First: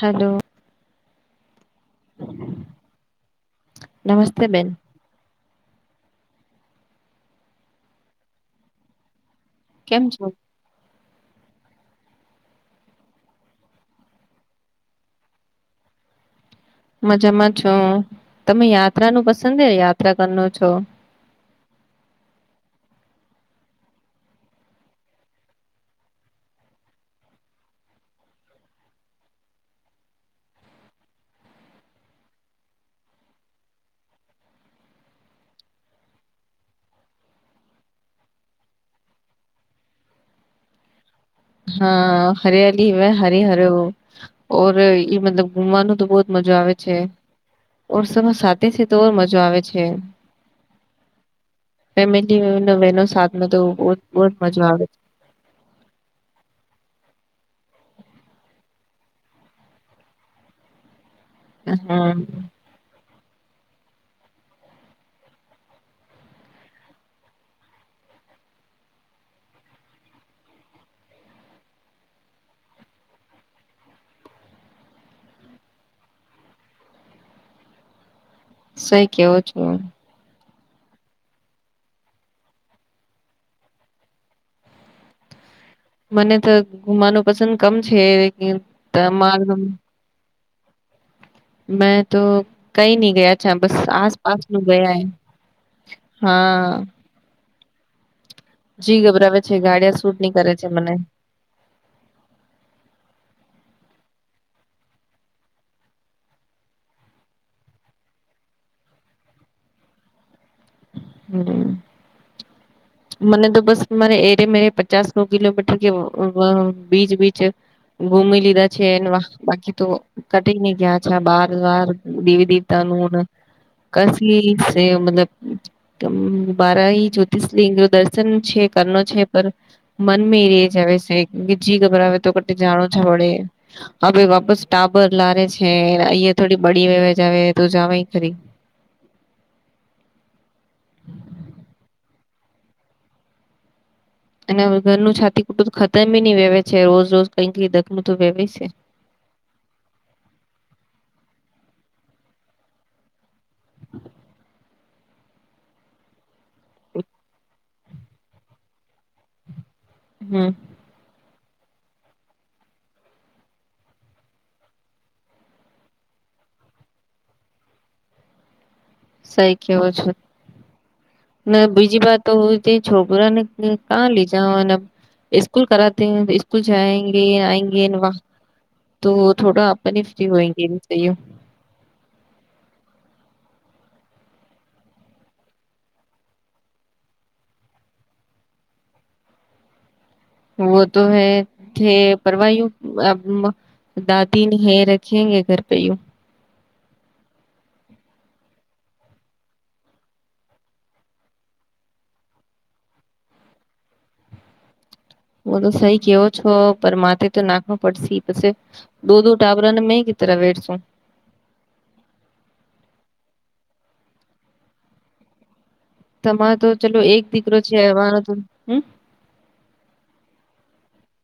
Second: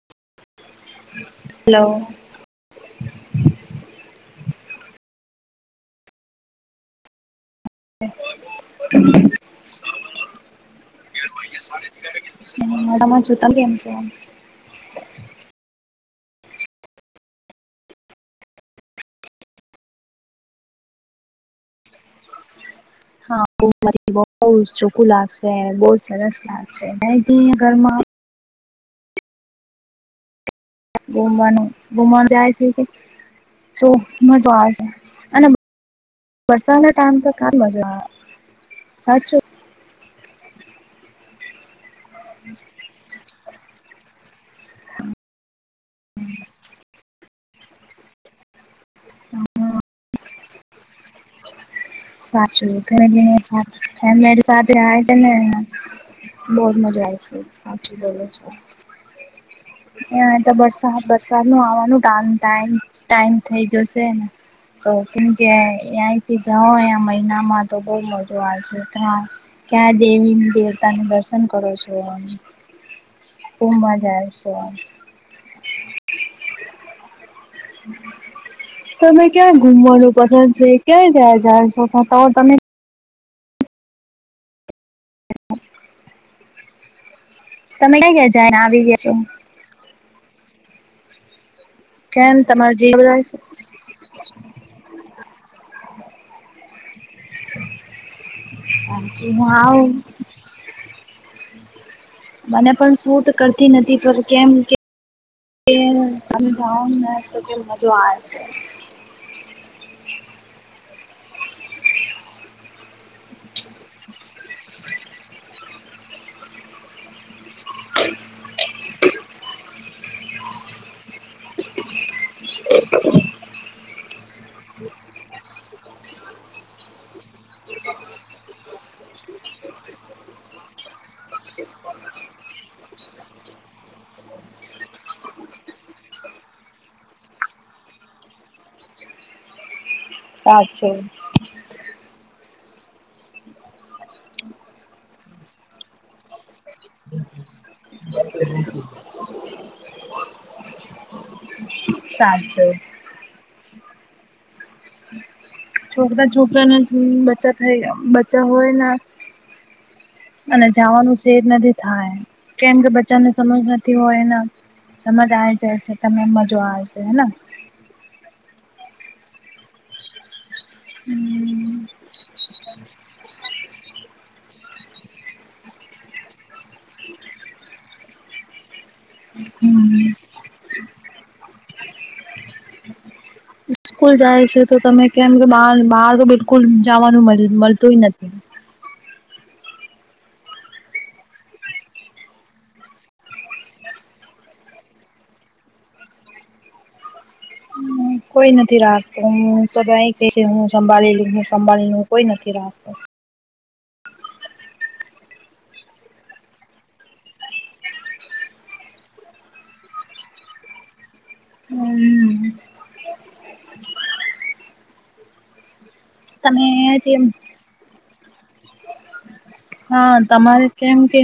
હાલો hello નમસ્તે બેન [inaudible] કેમ છો [inaudible] મજામાં છો તમે યાત્રા નું પસંદ છે યાત્રા કરનો છો હા બહું ચોખું લાગશે બહું સરસ લાગશે ઘરમાં. ઘુમનું ઘુમન જાય છ કે. તો મજો આવે છે અને વરસાદના ટાઈમ તો ક મજા આવે સાચું હા હરિયાલી મે હરે હરે ઓર એ મતલબ. ઘુમવાનું તો બહ જ મજા આવે છે. ઓરસમાં સાથે છે તોર મજા આવે હા છે. સાચું ફેમિલી બહેનો સાથમાં તો બહુત બહુત મેરે મજા સાથે આવે છે. બહું જ મજા આવશે સાચે એ તો વરસાદ. વરસાદ નું આવાનું હમ ટ ટાઈમ થઇ ગયો છે ને. તો કેમકે ત્યાં જવામાં મહિનામાં તો બહું મજા આવે છે ત્યાં. ક્યાં દેવી દેવતા ન દર્શન કરો છો ખુબ મજા આવે છે. [inaudible] સહી તમે કેવો ક્યા છો ઘુમવાનું પસંદ. જે ક્યાં કયાં જાવો છો તો તો તમે. મને તો ઘુમાવાનું પસંદ કમ તમે ક્યાં ગયા છે જને આવી ગયા છો તમા. મેં તો કેમ તમાર જે કઈ નઈ બધા ગઈ બસ આસપાસ નું ગયા હૈ હા. જી સાચું ગભરાવે છે હા ગાડિયા સુટ નહી કરે છે મને. મને પણ સૂટ કરતી નથી પર કેમ કે. [unintelligible] મજો આવે છે. હમ્મ. મને તો બસ મારે એરે મેરે પચાસ નો કિલોમીટર કે બીચ બીચ. ઘુમી લીધા છે એને બાકી તો કટી ગયા છે બાર વાર દ પિતાનું કસી મતલબ બારાહી જ્યોતિષલિંગ દર્શન છે કરનો છે પર મન મે એરી જ આવે છે. જી ગબરાવે તો કટ જાણો છ વળે. હ ભ વાપસ ટાબર લારે છે અહીંયા થોડી બડી‌ વેવાજ આવે તો જવાય ખરી. સાચું. અને ઘરનું છાતી કુટું ખતમ ન વેવે છે રોજ રોજ કઈ કઈ દખલું તો વહેવે છે. સાચું. છોકરા છોકરાના બચ્ચા થાય બચ્ચા હોય ને. હમ અને જવાનું સેર નથી થાય કેમ કે બચ્ચાને સમજ નથી હોય એના. સમજ આવી જશે તમેમ મજા આવેશે હેના. સહી કેવો છો. ને હમ બીજી વાત તો હ છોકરાને કાં લેજાવાના સ્કૂલ કરાતી હ તો સ્કૂલ જએંગે આયંગે. તો થોડા આપની ફ્રી હોયંગી એઓ. [unintelligible] સ્કૂલ જાય છે તો તમે કેમ કે બાર બહાર તો બિલકુલ જવાનું મળતું નથી. [unintelligible] વ તો હૈ થ પરવા હયું [unintelligible] દાદી ન રખેગે ઘર પે યું. કોઈ નથી રાખતો હું હું સંભાળી હું સંભાળી કોઈ નથી રાખતો. હું તો સહી કેવો છો પર માથે તો નાખવા પડશે પછી દો દો ટાબરાને મે ત વડસો હમ તમારે તમે તો ચલો તેમ એક દીકરો છે આવવાનો તો હમ હા તમારે કેમ કે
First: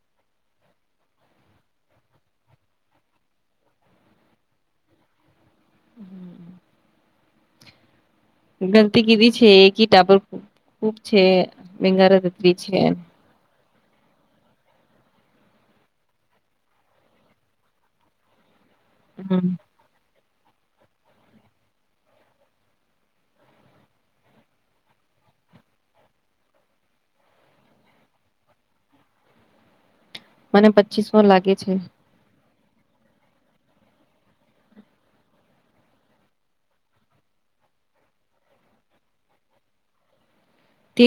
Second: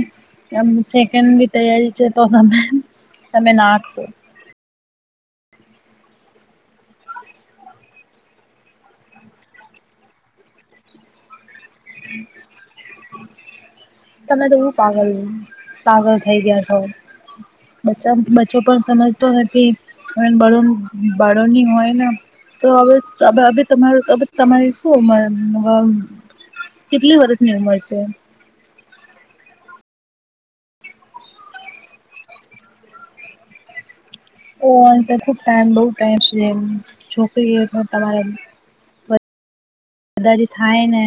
સેકન્ડ બી થયલ છે તો તમે તમે નાખશો હમ ગલતી કીધી છે એ ટાબર ખૂબ છે વંગારા ધત્રી છે. તમે થોડું પાગલ પાગલ થઈ ગયા છો [unintelligible] છોકરો સમજતો હમ નથી બાળો ની હોય ને! તો હવે તમાર તમારી શું [unintelligible] કેટલી વર્ષની ઉંમર છે? મને પચીસ મો લાગે છે. ઓ અ ટાઈમ બહ ટમ છે છોકરી તમારે દદાજી થાનને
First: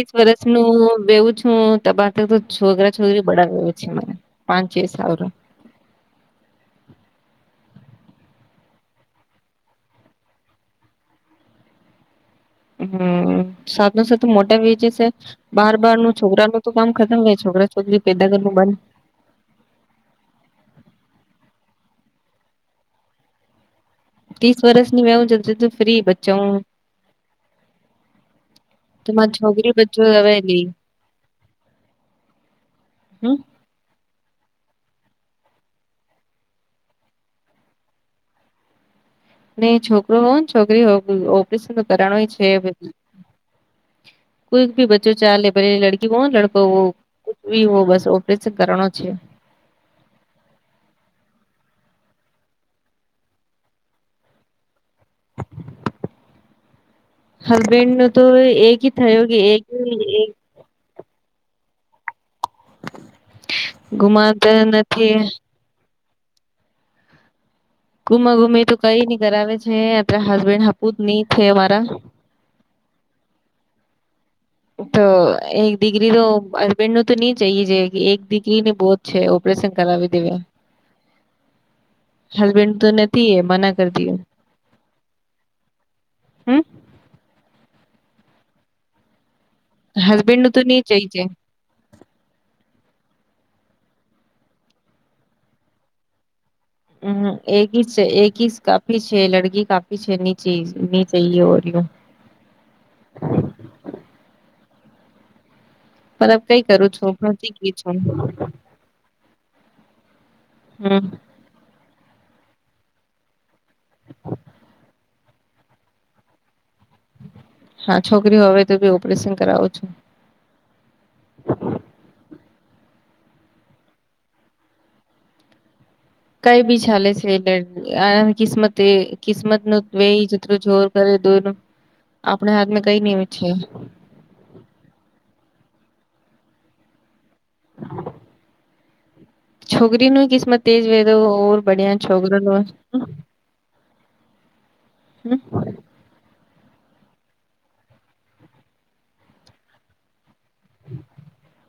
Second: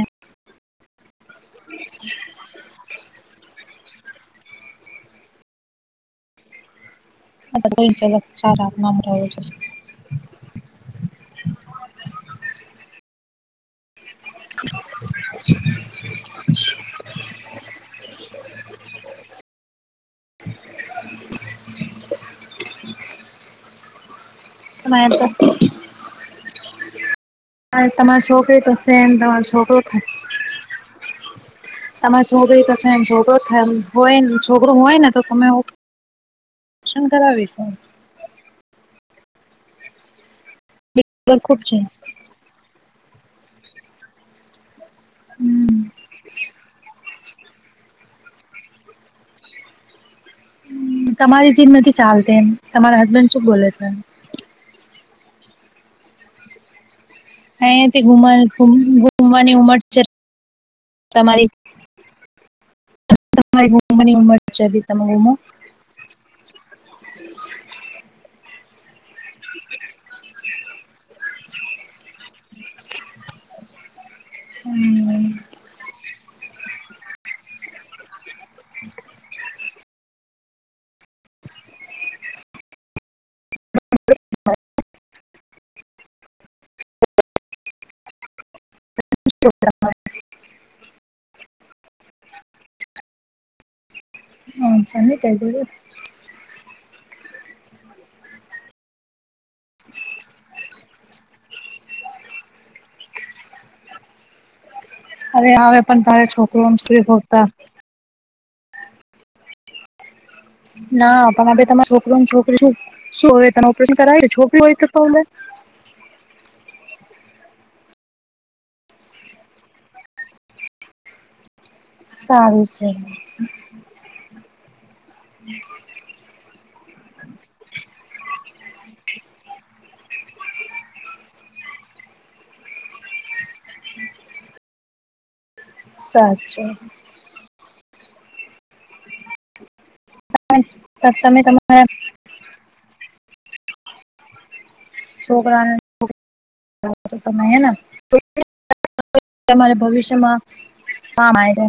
હું બેવું છું તબા તો છોકરા છોકરી બળાવ છે મને. પાંચ‌ છે સાલ આ ગઈચ ચારા મામરાઓજ હમ સાત નો સાત મોટા વે જ છે બાર બાર નું છોકરાનું તો કામ ખતમ હો છોકરા છોકરી પેદા કરવા નું બંધ ત્રીસ વર્ષની મેં હું જતી તો ફ્રી બચ્ચા હ તમારી છોકરી તો તમા સેમ મારે તમારો છોકરી છોકરો બ્ચું હવે નઈ તમારે શુંભઈ થશે એમ છોો હમ થાય એમ હોય છોકરુ હોય ને તો તમેન ઓપરેશન કરાવીલો નને છોકરો હોવ ને છોકરી હો ખૂબ ઓપરેશન છે તો કરાનું છે કોઈ ભી બચ્ચો ચાલેે પ લડકી કોણ લડકો બી હો બસ ઓપરેશન કરવાનો છે તમારી જી નથી ચાલતી એમ તમારા હસબન્ડ શું બોલે છે એ અ હસબેન્ડ નું તો એક જ થયો કે ઘુમવાની એક ઉમંર છે એક તમારી તમારીમની ઉમંર ગુમાતા છે તમામ નથી ઉમ [unintelligible] ગુમા ગુમ તો કઈ ન કરાવે છે અ હસબેન્ડ હપુત નહ છે મારા તો એક ડિગ્રી તો અરબેન નું તો નહી ચઇ જે એક દીકરીને બહ જ છે ઓપરેશન કરાવી દેવા હસબેન્ડ તોને મના કરતીય હમ હસબેન્ડ નું તો નહી જઈ જાય હમ ચને ત જું હમ એક છે એક કાફી છે લડકી કાફી છે નીચ ની ચએ યું [unintelligible] અરે હવે પણ તારે મતલબ કઈ છોકરોને કરું છું ફ્રીતા ભણતી ગઈ છું હમ ના પણ હ તમારા છોકરી ને છોકરી શું શું હોય તને ઓપરેશન કરાવ છોકરી હોય તો તો હા છોકરીઓ હવે તો બી ઓપરેશન કરાવો છો સારું છે કઈ બી ચાલે છે એ આ કિસ્મત કિસ્મત નું વેયટું જોર કરે આપણે હાથમાં કઈ નિમ છે [inaudible] સાચી છોકરીનું કિસ્મત તેજ વ તમે તોર તમારા બડ્યા છોકરા છોકરાને તમે હે ને [unintelligible] તમારે ભવિષ્યમાં હા માય છે.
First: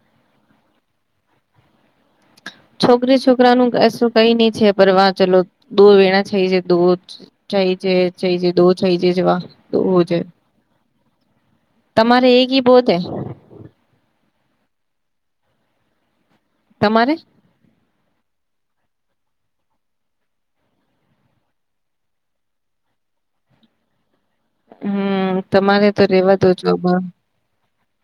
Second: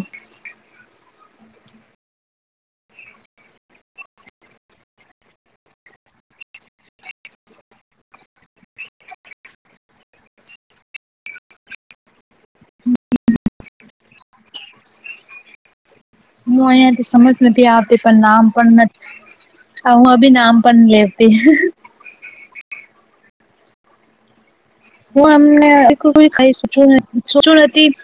છોકરી છોકરાનું એશું કઈ નહી છે. પર વાચેલુ દુર વેણા થઈ જતુ હોત. છઈ જે છેઈ જે દો થઈ જે જવા દોવો છે. [inaudible] તમારે એક હિ બહોત હૈ. હું અહીંયાથી તમારે સમજ નથી આવતી પણ નામ પણ હ હું અભી નામ પણ લેતી હું હમ અમને તમારે તો [unintelligible] રેવા દો જોબ કઈચું નથી